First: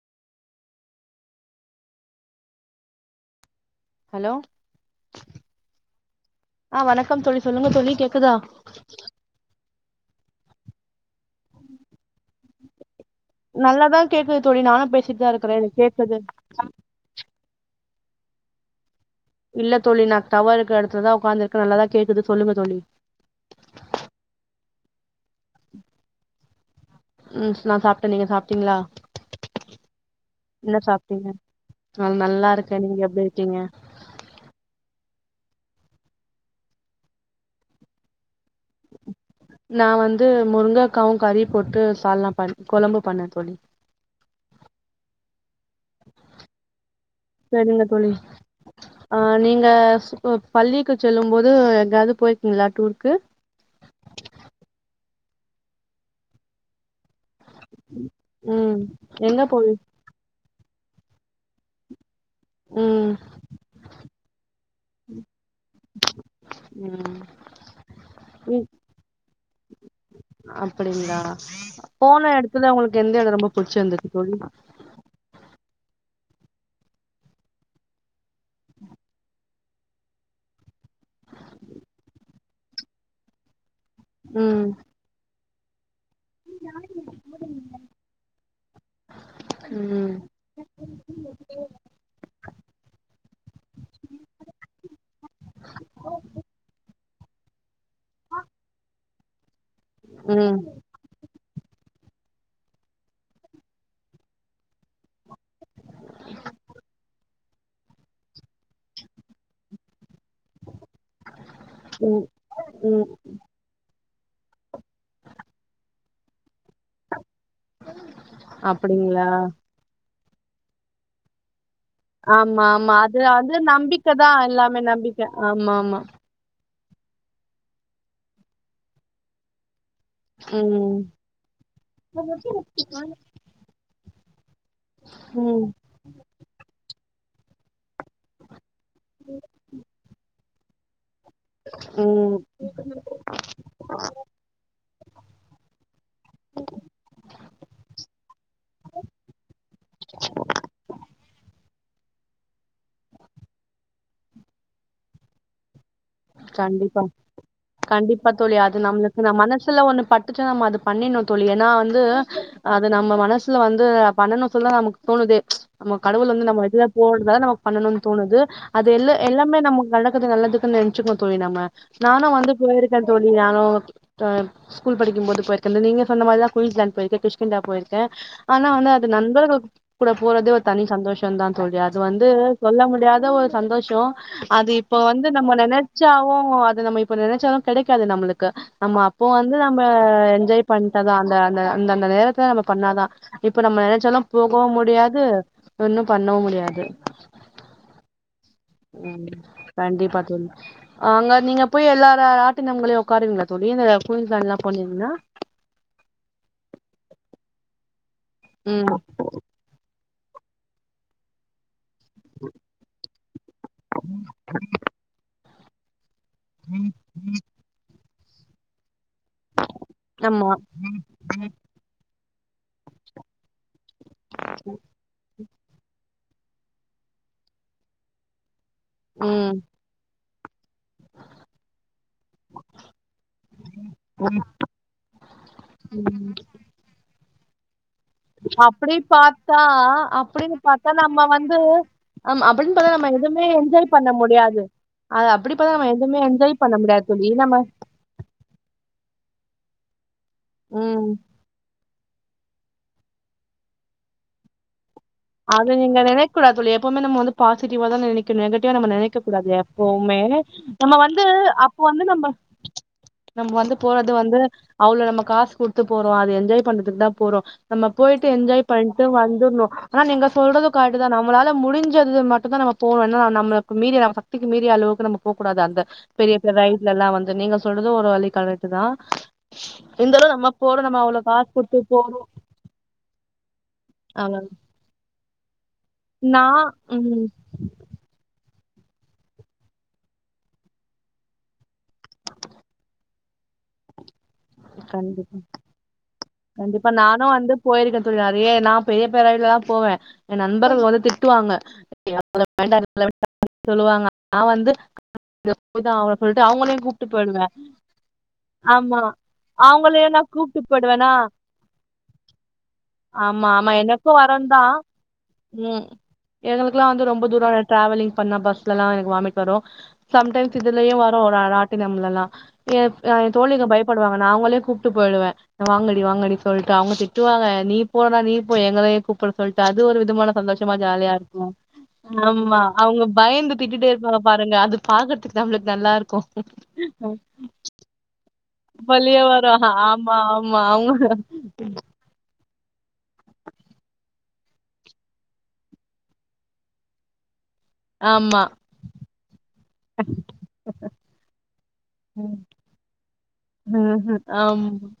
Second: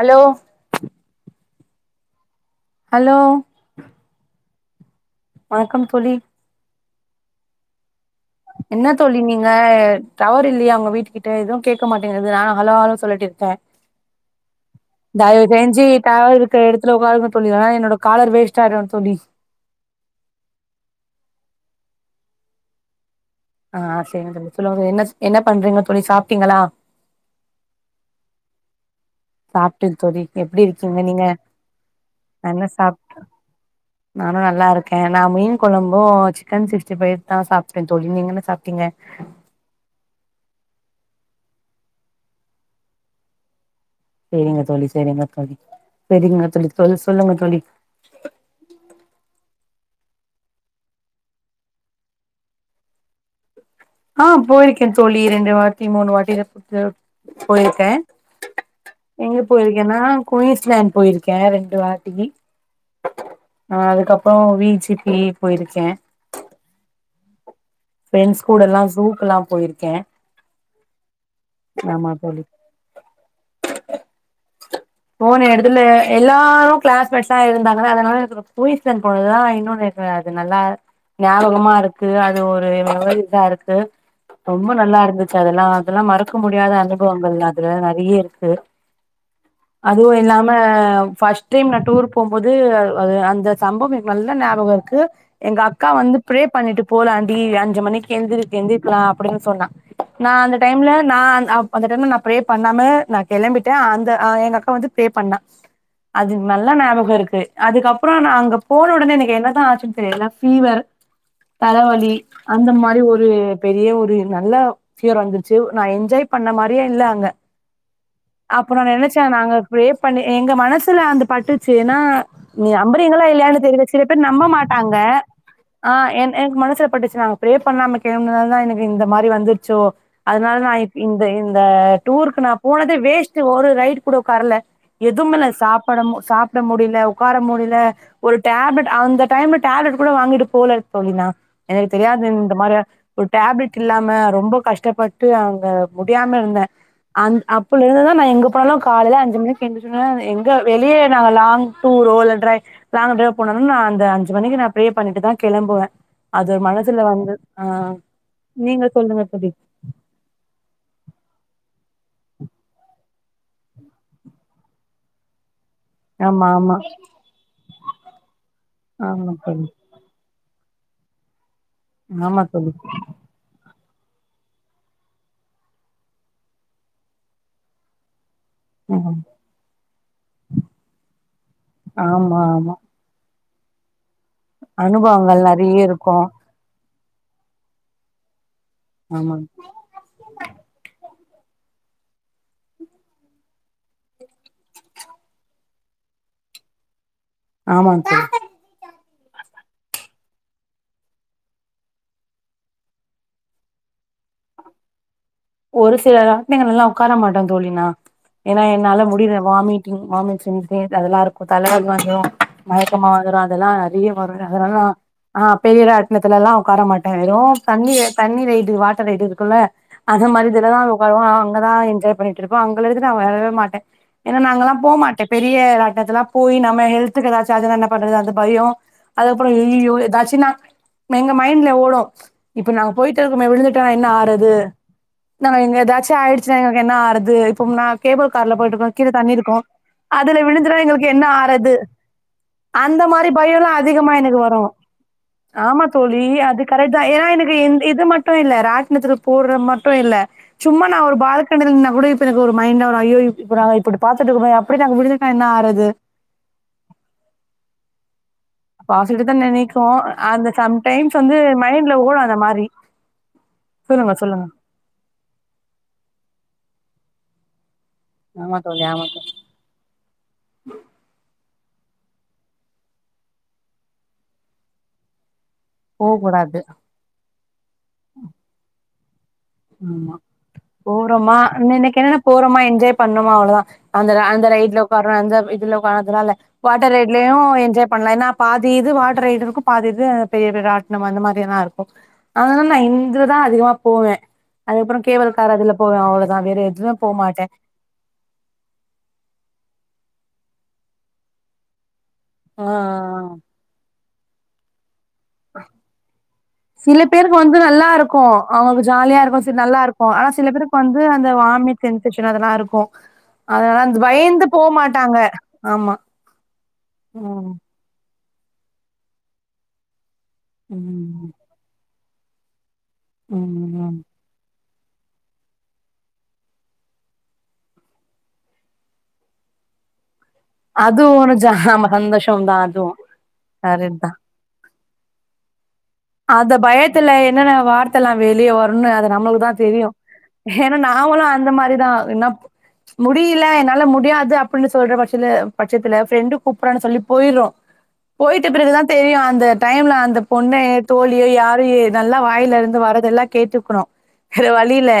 Hello hello hello வணக்கம் தோழி ஆ வணக்கம் தோழி சொல்லுங்க தோழி கேக்குதா என்ன தோழி நீங்க டவர் இல்லயா ஒங்க வீட்டுக்கிட்ட எது கேட்க மாட்டேங்குது நானு அலோ அலோ சொல்லிட்டு இருக்கே நல்லா தா கேக்குது தோழி நானு பேசிட்டு தா இருக்கறே எனுக் கேக்குது க எடத்துல ஒக்காருங்க தோழி இல்லனா என்னோட காலர் வேஸ்ட் ஆயிடு தோழி இல்ல தோழி நா டவர் இருக்க எடத்துலதா ஒக்காந்துர்க்கே நல்லாதா கேக்குது சொல்லுங்க தோழி ஆ செரிங்க தோழி சொல்லுங்க என்ன என்ன பண்றீங்கோ தோழி சாப்ட்டீங்களா ம் நா சாப்ட்டேன் நீங்க சாப்ட்டீங்ளா சாப்ட்டேன் தோழி எப்டி இருக்கீங்க நீங்க நா நல்லா இருக்கே நீங்க சாப்ட் எப்டி இருக்கீங்க நானு நல்லாருக்கேன் நா மீன் கொழம்பும் சிக்கன் சிக்ஸ்டி ஃபைவ் தான் சாப்ட்டேன் தோழி நீங்கன்ன சாப்ட்டீங்க நா வந்து முருங்கக்காவு கறியும் போட்டு சால்னா பண்ண கொழம்பு பண்ணே தோழி சேரிங்க தோழி சேரிங்க தோழி சேரிங்க தோழி சொ சொல்லுங்க தோழி இல்ல தோழி ஆ நீங்க பள்ளிக்கு செல்லு போது எங்காது போயிருக்கீங்ளா டூருக்கு ஆ போயிருக்கேன் தோழி ரெண்டு வாட்டி மூணு வாட்டி போயிருக்கேன் ம் எங்க போய் போயிருக்கேன்னா குயின்ஸ்லேண்ட் போயிருக்கே ரெண்டு வாட்டி ம் ஆ அதுக்கப்றோ வீ ஜி பி போயிருக்கேன் ம் ஃபிரண்ட்ஸ் கூட எல்லா சூக்கு எல்லா போயிருக்கேன் அப்டிங்ளா போன தோழி எடத்துல ஒங்ளுக்கு எந்த எடொ ரொம்ப புடிச்சிருந்துது தோழி போன எடுத்துல எல்லாரு கிளாஸ்மேட்ஸா இருந்தாங்க அதனால எனக்கு ரொம் பூயசன் போனதுதா இன்னொன்னு இருக்கு அது நல்லா ஞாபகமா இருக்கு அது ஒரு வ இதா இருக்கு ம் ரொம்ப நல்லா இருந்துச்சு அதெல்லா அதெல்லா மறக்க முடியாத அனுபவங்கள் அதுல நெறைய இருக்கு அதுவு ம் இல்லாம ஃபர்ஸ்ட் டைம் நா டூர் போம்போது அந்த சம்பவம் நல்ல ஞாபகம் இருக்கு எங்க அக்கா வந்து ப்ரே பண்ணிட்டு போலான் டி அஞ்சு மணிக்கு எழு எந்திரிக்கலா அப்டின்னு சொன்னா நா அந்த ம் டைம்ல நா அந்த டைம்ல நா ப்ரே பண்ணாம் நா கிளம்பிட்டடேன் அந்த நா எனக் வந்து ப்ரே பண்ணா அது நல்லா ஞாபகம் இருக்கு அதுக்கப்றொ நா அங்க போன உடனே எனக்கு ஆச்சுன்னனு தெரில்ல ஃபீவர் தலைவலி ம் மாறி ம் ஒரு பெரிய ஒரு நல்ல ஃபீவர் வந்துருச்சு நா என்ஜாய் பண்ண மாறியே இல்ல அங்க அப்ப நான் நெனைச்சே அப்டிங்களா நாங்க ப்ரே பண்ணி எங்க மனசுல அந்து பட்டுச்சு சேன்னா ஆமா நீ ஆமா அது நம்புறீங்ளா அது இல்லியான்னு தெரில சில பேர் நம்பிக்கதா நம்ப எல்லாமே மாட்டாங்க நம்பிக்க ஆமா ஆ ஆமா ஏ எனக்கு மனசுல பட்டுச்சு நாங்க ப்ரே பண்ணாம கெளம்புனதால தா எனக்கு இந்த மாறி வந்துருச்சோ அதனால நா இ ம் இந்த இந்த டூருக்கு நான போனதே வேஸ்ட்டு ஒரு ரைட் கூட தரல எதுமே இல்ல ம் சாப்ட சாப்ட முடில ஒக்கார முடில ஒரு டேப்லெட் அந்த டைம்ல டேப்லெட் கூட வாங்கிட்டு போல தோழி நா எனக்கு தெரியாது ம் இந்த மாறி ஒரு டேப்லெட் இல்லாம ரொம்ப கஷ்டப்பட்டு அங்க முடியாம இருந்தேன் அந் அப்போலருந்ததுதா நா எங்க போனாலு கால்ல அஞ்சு மணிக்கு எந்திரிச்சுடனே எங்க வெளியே நாங்க லாங் டூரோ இல்ல ட்ரை லாங் டிரைவ்வோ போனுனா நா அந்த அஞ்சு மணிக்கு. நா ப்ரே பண்ணிட்டுதா கெளம்புவேன் அது மனதுல கண்டிப்பா வந்து ஆ நீங்க சொல்லுங்க தோழி றுல ஒன்னு பட் பட்டுருச்சுனா அது பண்ணிட்னு தோழி ஏனா வந்து அது நம்ம மனசுல வந்து பண்ணணு சொல்லி நமக்கு தோணுது நம்ம கடவுள் வந்து ஆமா நம்ம ஆமா எதுதா தோன்றதால நமக்கு பண்ணணு தோணுது எ ஆமா எல்லாமே தோழி நம்ம நடக்குது நல்லதுக்கு நெச்சக்குவோம் தோழி நம்ம நானு ஆமா வந்து தோழி போயிருக்கே தோழி நானூ ஆ ஸ்கூல் படிக்குபோது போயிருக்கேன் நீங்க சொன்ன மாறிதா குயின்ஸ் லாண்ட் போயிருக்கேன் கிஷ்கிந்தா போயிருக்கேன் ஆனா வந்து அது நண்பர்களுக் கூட போறது ஒரு தனி சந்தோஷ தா தோழி அது வந்து ஆமா ஆமா சொல்ல முடியாத ஒரு சந்தோஷம் அது இப்ப வந்து அனுபவங்கள் நம்ம நெறைய நெனைச் இருக்கு ச்சாலு அது நம்ம இப்ப நினைச்சாலு கிடைக்காது நம்மளுக்கு நம்ம அப்போ ஆமா வந்து நம்ப இப்ப என்ஜாய் பண்ட்டாதா அந்த அந்த அந்தந்த நேரத்துல நம்ப பண்ணாதா இப்ப நம்ப நெனைச்சாலு போகவு முடியாது ஒன்னு பண்ணவு முடியாது ஆமா சார் ம் கண்டிப்பா தோழி அங்க நீங்க போய் எல்லா ராட்டினங்களையு ஒக்காருவிங்ளா தோழி இந்த குயின்ஸ்லாண்லா போனீங்னா ஒரு சில ராட்டினங்கல்லா ஒக்கார மாட்டே தோழி நா ஏன்னா ம் என்னால முடில வாமிட் டிங் வாமிட் சென்சிங் அதெல்லா இருக்கு தலவலி ரு மயக்கமா வந்துரு அதெல்லா நெறைய வரு அதெல்லா நா ஆ பெரிய ராட்டினத்லலா ஒக்கார மாட் டே வெறு தண்ணி தண்ணி ரைடு வாட்டர் ரைடு இருக்குல்ல அந்த மாரி ஆமா இதுலதா ஒக்காருவோ அங்கதா என்ஜாய் பண்ணிட்ருப்போ அங்கலந்து நா வரவே மாட்டே ஏன்னா நா அங்கல்லா போ மாட்டே பெரிய ராட்னத்துலா போய் நம்ம ஹெல்த்துக்கு ஏதாச்சு ஆச்சுனா என்ன பண்றது அந்த பயோ அதுக்கப்புற ம் ஐயியோ ஏதாச்சுனா எங்க மைண்ட்ல ஓடு இப்ப நாங்க போய்ட்டு இருக்கோமே விழுந்துட் டா என்னா ஆறது நாங்க ஏதாச்சு ஆயிடுச்சுனா என்ன ஆறது இப்போ நா கேபிள் கார்ல போயிட்டு இருக்கோ அப்டி கீழ இருக்கு பாத்தா அதுல அப்டின்னு விழுந்துரா பாத்தா எங்ளுக்கு என்ன நம்ம வந்து ஆறது ஆமா அப்டின்னு பாத்தா அந்த நம்ம மாரி எதுமே பய எல்லா என்ஜாய் பண்ண அதிகமா எனக்கு வரு முடியாது அது அப்டி பாத்தா ஆமா நம்ம எதுமே தோழி என்ஜாய் அது பண்ண கரெட்தா முடியாது ஏனா தோழி எனக்கு நம்ம இந் இது மட் டு இல்ல ராட்டினத்துல போட்ற மட்டு இல்ல சும்மா நா ம் ஒரு பால்க்கனில நின்னா கூட எனக்கு ஒரு மைண்ட வரு ஜய்யோ இப்ப நம்ம இப்டி பாத்துட்டு இருக்கோமே அப்டிதா விழு அது நீங்க நெனைக்கூடாது தோழி எப்போமே நம்ம வந்து பாசிட்டாவாதா நெனைக்கனு நெகட் டிவா நம்ம வந்து நெனைக்க பாசிட்டிவ் தான் கூடாது நினைக்கும் எப்போமே அந்த நம்ம சம்டைம்ஸ் வந்து அப்போ மைண்ட்ல வந்து ஓடும் நம்ம அந்த மாரி நம்ம வந்து போறது சொல்லுங்க வந்து சொல்லுங்க அவ்ளோ நம்ம காசு குடுத்து போறோ அது என்ஜாய் பண்றதுக்குதா போறோ நம்ம போயிட்டு ஆமா என்ஜாய் தோழி பண்ட்டு ஆமா தோழி வந்துர்னு ஆனா நீங்க சொல்றது கரட்டுதா நம்மளால முடிஞ்சது மட்டுதா நம்ம போணு இல்லனா நம்ளுக்கு மீறி நம த்திக்கு மீறி அளவுக்கு நம்ம போக்கூடாது அந்த போகக் பெரிய பெரிய கூடாது ரைட்லல்லா வந்து நீங்க சொல்றது ஒரு வழி கரட்டுதா ஆமா இந்த அளவு நம்ம போறோ நம்ம அவ்ளோ காசு குடுத்து போறோ போறமா என்ஜாய் பண்ணமா அவ்ளதா அந்த அந்த அவ்வளவு- ரைட்ல ஒக்கார்வே அந்த இதுல அதுனால நான் வாட்டர் உம் ரைட்லயு என்ஜாய் பண்ணலா ஏன்னா பாதி இது வாடர் ரைடு இருக்கு பாதி இது பெரிய பெரிய ராட்டன அந்த மாரி எல்லா இருக்கு அதனாலா இந்துலதா அதிகமா போவே அதுக்கப்புற கண்டிப்பா கேவல்காரதுல போவே அவ்ளதா வேற கண்டிப்பா எதுவு போ நானு மாட்டே வந்து போயிருக்கே தோழி நெறைய நா பெரிய பேர் ரைட்லா போவே என் நண்பர்கள் வந்து திட்டுவாங்க [unintelligible] சொல்லுவாங்க நா வந்து இதா அவன சொல்ட்டு அவங்களையு சில கூப்ட்டு பேருக்கு போயிடுவே வந்து நல்லா இருக்கு அவங்களுக்கு ஆமா ஜாலியா இருக்கு சி நல்லா இருக்கு அவங்களையு நா ஆனா சில கூப்ட்டு பேருக்கு வந்து போயிடுவேனா அந்த வாமிட் சென்ஷேசன் அதுலா இருக்கு ஆமா ஆமா அதனால அந்த எனக்கு பயந்து போ மாட்டாங்க ஆமா எங்ளுக்லா வந்து ரொம்ப தூர ம் ட்ராவலிங் பண்ணா பஸ்லலா எனக்கு வாமிட் வரு சம்டைம்ஸ் இதுலயு வரு ம் ஒரு ராட்டினம்லலா ஏ எ தோழிக ம் ம் பயப்படுவாங்க நா அவங்களையு கூப்ட்டு போயிடுவே வாங்கடி வாங்கடி சொல்லிட்டு அவங்க திட்டுவாங்க நீ போறனா நீ போ எங்கள ஏ கூப்பிட்ற சொல்லிட்டு அது ஒரு விதமான சந்தோஷ மா ஜாலியா அதுவும் ஒரு இருக்கு ஜ ஆமா சந்தோஷம் ஆமா தான் அதுவும் அவங்க பயந்து திட்டிட்டே கரெக்ட் தான் இருப்பா பாருங்க அது பாக்கறதுக்கு நம்ளுக்கு நல்லார்க்கு அந்த பயத்துல என்னன்ன வார்த் தலா வெளியே வருனு அது வலியா நம்ளுக்குதா வரு தெரியு ஆமா ஆமா ஏன்னா அவங்க நாங்களு அந்த மாரிதா என்ன முடில என்னால முடியாது அப்டின்னு சொல்ற பட்சத்து பட்சத்துல ஃப்ரெண்டு கூப்பிடறான்னு சொல்லி போய்றோ ஆமா போயிட்டு பிறகுதா தெரியு அந்த டைம்ல அந்த பொண்ணு போலேயோ யாரு ஏ நல்லா வாயில இருந்து வரத எல்லா கேட்ருக்கனு ம் வேற வழியில ஆமா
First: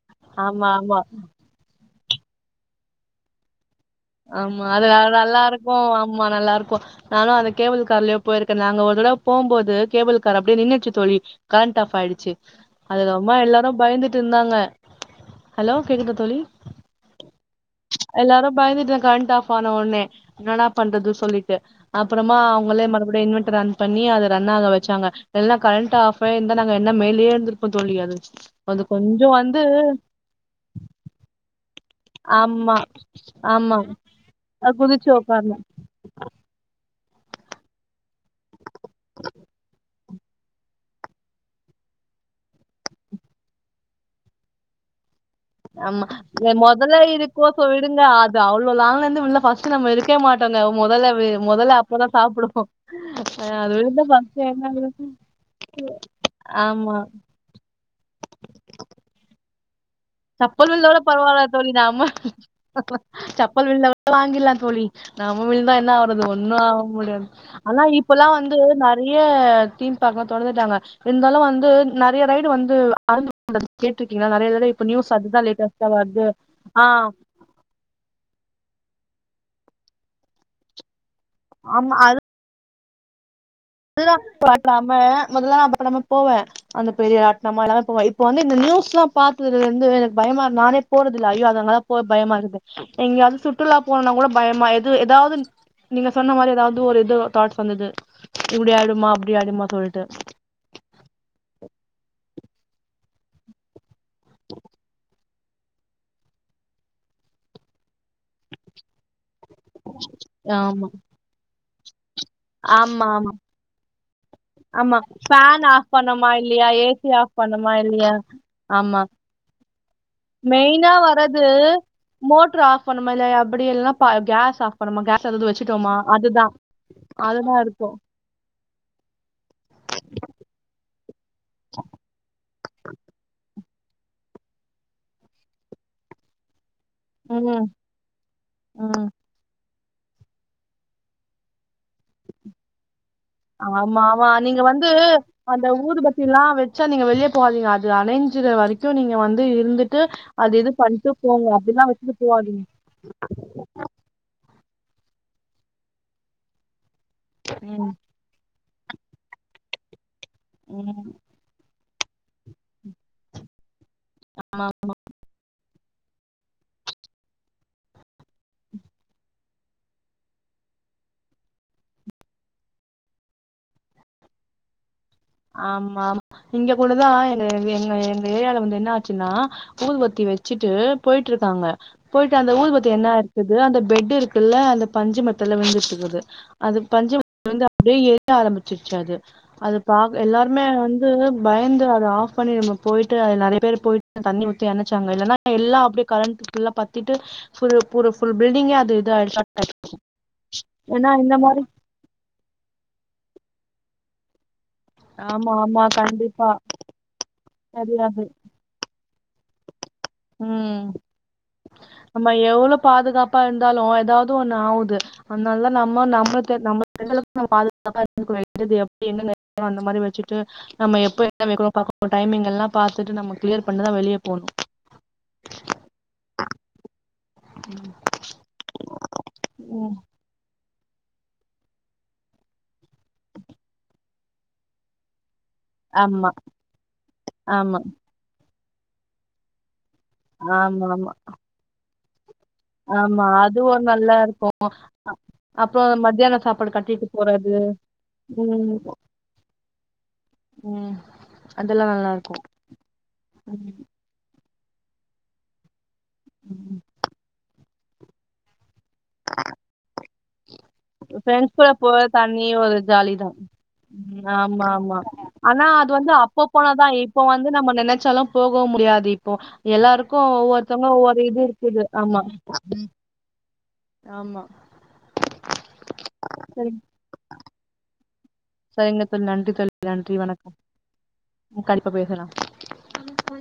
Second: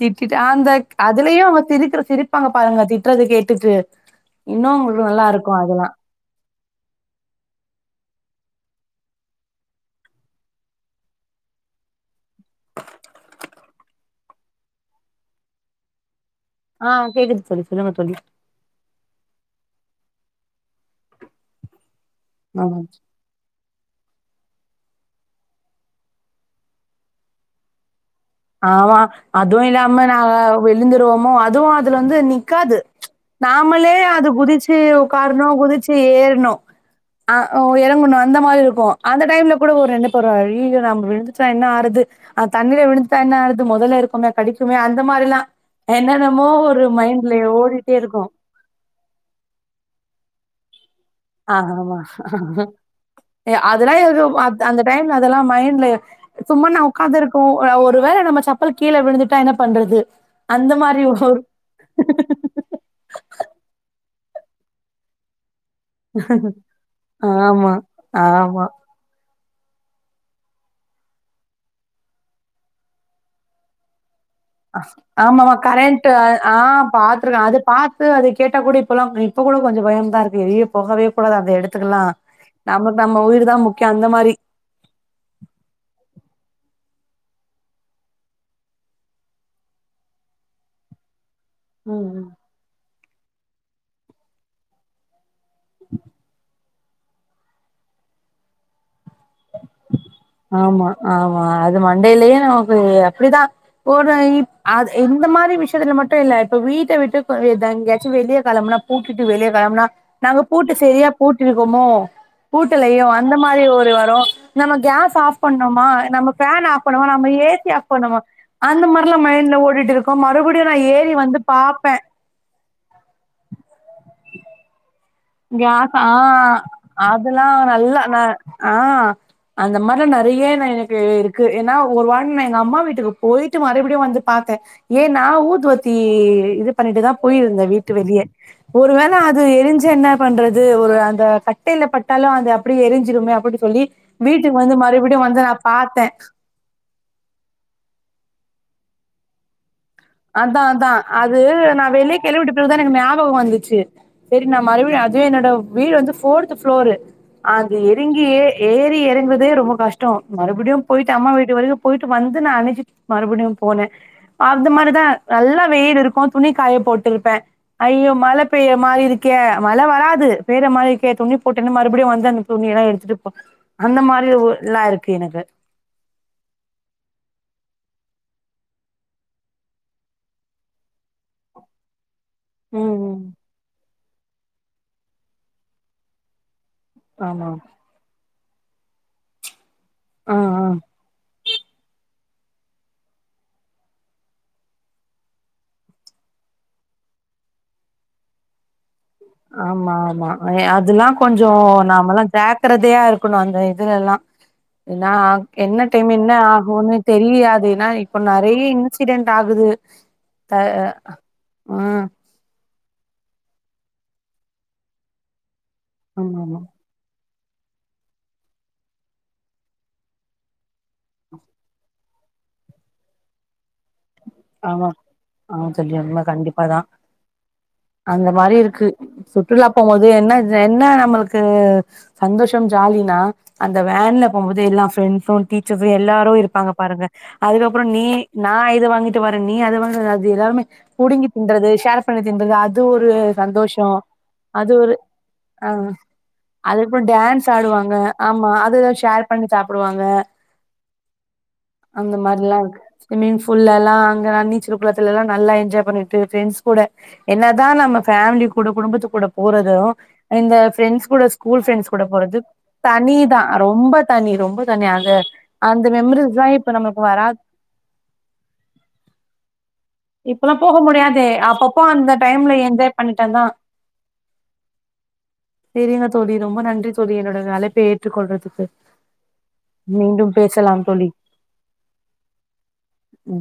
திட்டிட்டு அந்த ஆமா அதுலயே இதுக்கே அவ சிரிக்குற சிரிப்பாங்க பாருங்க திட்டுறது கேட்டுட்டு இன்னு அவுங்களுக்கு நல்லா இருக்கு அத எல்லா சும்மா நல்லா இருக்கு ஆனா அந்த கேபிள் கார்லையு போயிருக்கே நாங்க ஒரு தட போம்போது கேபிள் கார்ரு அப்டியே நின்னுச்சு தோழி கரண்ட் ஆப் ஆயிடுச்சு அது ரொம்பே எல்லாரு பயந்துட்டு இருந்தாங்க ஹலோ கேக்குதா தோழி ஆ கேக்குது தோழி சொல்லுங்க தோழி பயந்துட்டே கரண்ட் ஆப் ஆனா உடனே என்னா டா பண்றது சொல்லிட்டு அப்புறமா ஆமா அவுங்களே மறுபடியு இன்வென்ட்ரா ஆன் பண்ணி அத ரன் ஆக வச்சாங்க இல்லா கரண்ட் ஆஃப் ஆயி இருந்தா நாங்க என்ன மேலேயே இருந்திருப்போ தோழி அது அது ஆமா கொஞ்சம் வந்து அதுவு இல்லாம நாங்க விழுந்துருவோமோ அதுவு அது வந்து ஆமா நிக்காது ஆமா நாமளே அது குதுச்சு குதிச்சு உக்காறனு உக்காரணும். குதுச்சு ட்டு ஏறணு ஆ இறங்கணு அந்த மாறி இருக்கு அந்த டைம்ல கூட ஒரு ரெண்டு அப்றே வேற வழி இல்ல நம்ம விழுந்துட்டா என்ன ஆறது தண்ணில விழுந் இப்ப என்ன ஆவுது முதல்ல இருக்குமே கெடைக்குமே அந்த மாறில்லா ஆமா முதல்ல இருக்கோ சோ ஓடிட்டே விடுங்க இருக்கு அது அவ்வளோ லான்ல இருந்து உள்ள ஃப ஃபர்ஸ்ட் டு நம்ப இருக்காவே மாட்டோங்க முதல்ல விழு ஆ ஆமா அ அது அத எல்லா விழுந்தா ஃபர்ஸ்ட் என்ன அந்த வி- டைம்ல அத எல்லா மைண்ட்ல சும்மா நா ஆமா உட்காந்து இருக்கு ஆ ஒரு வேல நம்ம சப்பல் கீழ விழுந்துட்டா என்ன பண்றது சப்பல் அந்த வீழுந்த கூட மாரி ஒரு பரவாயில்ல தோழி நம்ப சப்பல் விலுந்தா கூட வாங்கிலா தோழி நம்ம வீழுந்துதா என்ன ஆறது ஒன்னு ஆக முடியாது ஆமா ஆனா இப்ப எல்லா வந்து ஆமா நெறை நெறைய தீம் பார்க்கு எல்லா தொரந்துட்டாங்க இருந்தாலு வந்து நெறைய ரைடு வந்து ஆந் து து கேட்டிருக்கீங்களா நெறைய தடவா ஆ ஆம்ஆமா கரண்ட் ஆ பாத்துருக்கே அது பா த்து அத கேட்டா கூட இப்ப எல்லா இப்ப கூட கொஞ்சே பய தா இருக்கு எப்ப போகவே கூடாது அந்த இடத்துக்கு ஆமா எல்லா நம்மாக் நம்ம உயிர தா மு முதல்ல பயப்படாம முதல்லா நா பயப்படாம போவே அந்த பெரிய ராட்டனமா எல்லாமே போவே இப்ப வந்து இந்த நியூஸ் எல்லா பாத்ததுல இருந்து எனக்கு பயமா இரு நானே போறதுல்ல ஐயோ அத அங்க எல்ல போற ம் ம். பயமா இருக்குது எங்கயாவது சுற்றுலா போனனா கூட பயமா எது ஏதாவது நீங்க சொன்ன மாறி ஏதாவது ஒரு இது தாட்ஸ் வந்தது இப்டி ஆயிடுமா அப்டி ஆயிடுமா சொல்லிட்டு ஆமா ஆமா அது மண்டையிலயே நமக்கு அப்டிதா ஒரு இ அது இந் இந்த மாறி விஷயத்துல மட்டு இல்ல இப்போ வீட்ட விட்டு இதாங்க எங்கயாச்சு வெளிய கிளம்புனா பூட்டுட்டு வெளிய கிளம்புனா நாங்க பூட்டு ஆமா சரியா பூட்டி இருக்கோமோ பூட்டலையே ஆமா ஆமா அந்த மாறி ஒரு நம்ப ஆமா கேஸ் ஆஃப் ஃபேன் பண்ணோமா ஆஃப் நம்ம பண்ணமா பேன் இல்லையா ஆஃப் ஏ பண்ணோ மா சி நம்ம ஏசி ஆஃப் இல்லையா பண்ணமா அந்த ஆமா மாறிலா மைண்ட்ல ஓடிட்டு இருக்கு மறுபடியு நா ஏறி வந்து பாப்பே மோட்டர் ஆஃப் பண்ணுமா இல்ல அப்டி இல்ன்னா பா கேஸ் ஆப் பண்ணமா கேஸ் எதாவது வச்சுட்டோமா கேஸ்சா அதுதா அதுல்லா அதுதா இருக்கு இல்ல நா ஆ அந்த மாறி நெறைய எனக்கு இருக்கு ஏன்னா ஒரு வார நா எங்க அம்மா வீட்டுக்கு போயி ட்டு மறுபடியு வந்து பாத்தே ஏனா ஊதுவத்தி இது பண்ணிட்டு தா போயிருந்தே ம் வீட்டு வெளிய ஒரு ம் வேல அது எரிஞ்ச என்ன பண்றது ஒரு அந்த கட்டில பட்டாலு அது அப்டியே எரிஞ்சிருமே அப் புடி சொல்லி ஆமா ஆமா வீட்டுக்கு நீங்க வந்து மறுபடியு வந்து நா பாத்தே சார் நீங்க வெளியே போகாதீங்க அது அணஞ்சுற வரைக்கு நீங்க வந்து இருந்துட் அதா அதா அது நா வச்சுட்டு வெளிக் கிழுவிட்டு போகாதீங்க. பகுதா எனக் ஞாபக வந்துச்சு செரி நா மறுபடிய அதுவே என்னோட வீடு வந்து ஃபோர்து ஃபுளோரு அங்க ம். எறங் கி ஏறி இறங்கறதே ரொம்ப கஷ்டோ மறுபடியு ம். போயிட்டு அம்மா வீட் டு வரைக்கு போயிட்டு வந்து நா அணசிட் மறுபடியு போனே அது மாரி தா நல்லா வெயில் இருக்கு துணிக்காய போட்டுருப்பே ஐயோ மழ பெய மாரி இருக்கே மழ வராது பெய்ற மாரி இருக்கே துண்ணி போட்டேன்னு மறுபடியு வந்த துணிய எல்லா எடுத்துட்டுப்போ அந்த மாரி ஓ எல்லா இருக்கு எனக்கு ஆமா ஆமா இங்க கூடதா எங்க எங்க எங்க ஏரியால வந்து என்ன ஆச்சுன்னா ஊதுபத்தி வெச்சுட்டு போயிட்டு இருக்காங்க போயிட்டு அந்த ஊதுபத்தி ம் என்ன ம் ஆயிருக்குது அந்த பெட்டு் இருக்குல்ல அந்த பஞ்சு மெத்தல்ல விழுந்து இருக்குது அது பஞ்சு மெத்த ஆமா வந்து அப்டியே எரிய ஆரம்பிச்சிருச்சு அது அது பாக்க ஆ எல்லாருமே ஆ வந்து பயந்து அத ஆஃப் பண்ணி நம்ம போயிட்டு அது நெறைய பேர் போயிட்டு தண்ணி ஊத்தி அணச்சாங்க இல்லன்னா எல்லா அப்டியே கரண்ட்ல்ல பத்திட்டு ஃபுல் பில்டிங்கே அது இது ஆய்டு ஆமா ஆமா அதெல்லா கொஞ்சோ மாரி நாமல்லா ஜா க்கிறதயா இருக்கணு அந்த இதுல எல்லா ஏன்னா ஆமா என்ன ஆமா டைம் என்ன கண்டிப்பா ஆகுன்னு தெரியாது ஏன்னா இப்ப தெரியாது நறைய் இன்சிடென்ட் ஆகுது த ம் ம் நம்ம எவ்வளோ பாதுகாப்பா இருந்தாலு எதாவது ஒண்ணு ஆவுது அன்னால நம்ப ஆமா நம்பது ஆமா நம்ப [inaudible] அந்த மாரி வச்சுட்டு நம்ப எப்ப எக்கோ மைக்ரோ பாக்குறோ டைமிங் எல்லா பாத்துட்டு நம்ப கிளியர் பண்ணதா வெளியே ஆமா ஆமா தோழி உண்ம கண்டிப்பாதா அந்த மாரி இருக்கு சுற்றுலா ம் போம்போது என்ன இது என்ன நம்மளுக்கு சந்தோஷம் ஜாலினா அந்த வேன்ல போம்போது எல்லா ரெண்ட்ஸும் டீச்சஸ்சு ஆமா எல்லாரு இருப்பாங்க பாருங்க ஆமா. அதுக்கப்பறம் நீ நா இத வாங்கிட்டு வரே நீ அத [unintelligible] இது எல்லாாமே ஆமா, ஆமா. புடுங்கி தின்றது ஷேர் பண்ணி தின்றது அ அது ஒரு ஆமா. சந்தோஷோ அதுவும் நல்லா இரு அது ஒரு ஆ அப்புறம் மத்தியான சாப்பாடு அதுக்கப்பறோ கட்டிட்டு டேன்ஸ் போறது. ஆடுவாங்க ஆமா ம், அதுதா ஷேர் பண்ணி சாப்டுவாங்க ம். அதெல்லாம் அந்த நல்லாருக்கும். மாரில்லா இருக்கு மீன் ம். ஃபுள்ளால்லா அங்க நா நீச்சல் குளத்தல்லா நல்லா என்ஜாய் பண்ணிட்டு ஃபிரண்ட்ஸ் கூட என்னதா நம்ம ஃபேமிலி கூட குடும்பத் துக் கூட போறது இந்த ஃப்ரெண்ட்ஸ் கூட ஸ்கூல் ஃப்ரெண்ட்ஸ் கூட போறது தனி ஒரு ஜாலி தனி தான். தா ரொம்ப ம். தனி ரொம்ப ஆமா, தனி ஆமா. அது ஆனா அந்த அது வந்து அப்ப மெமரிஸ்லா போனா இப்ப தா நமக்கு இப்போ வராது வந்து நம்ம நெனச்சாலா போக முடியாது இப்போ எல்லாருக் கு இப்பல்லா போக ஒவ்வொருத்தவங்க ஒவ்வொரு முடியாதே இது அப்பப்போ இருக்குது அந்த ஆமா டைம்ல என்ஜாய் பண்ணிட்டதா ஆமா செரிங்க தோழி ரொம்ப நன்றி தோழி என்னோட அழைப்ப ஏற்றுக்கொள்றதுக் செரிங்க தோழி நன்றி தோழி நன்றி வணக்கம் பேசலாம் தோழி ம் கண்டிப்பா பேசலா ம்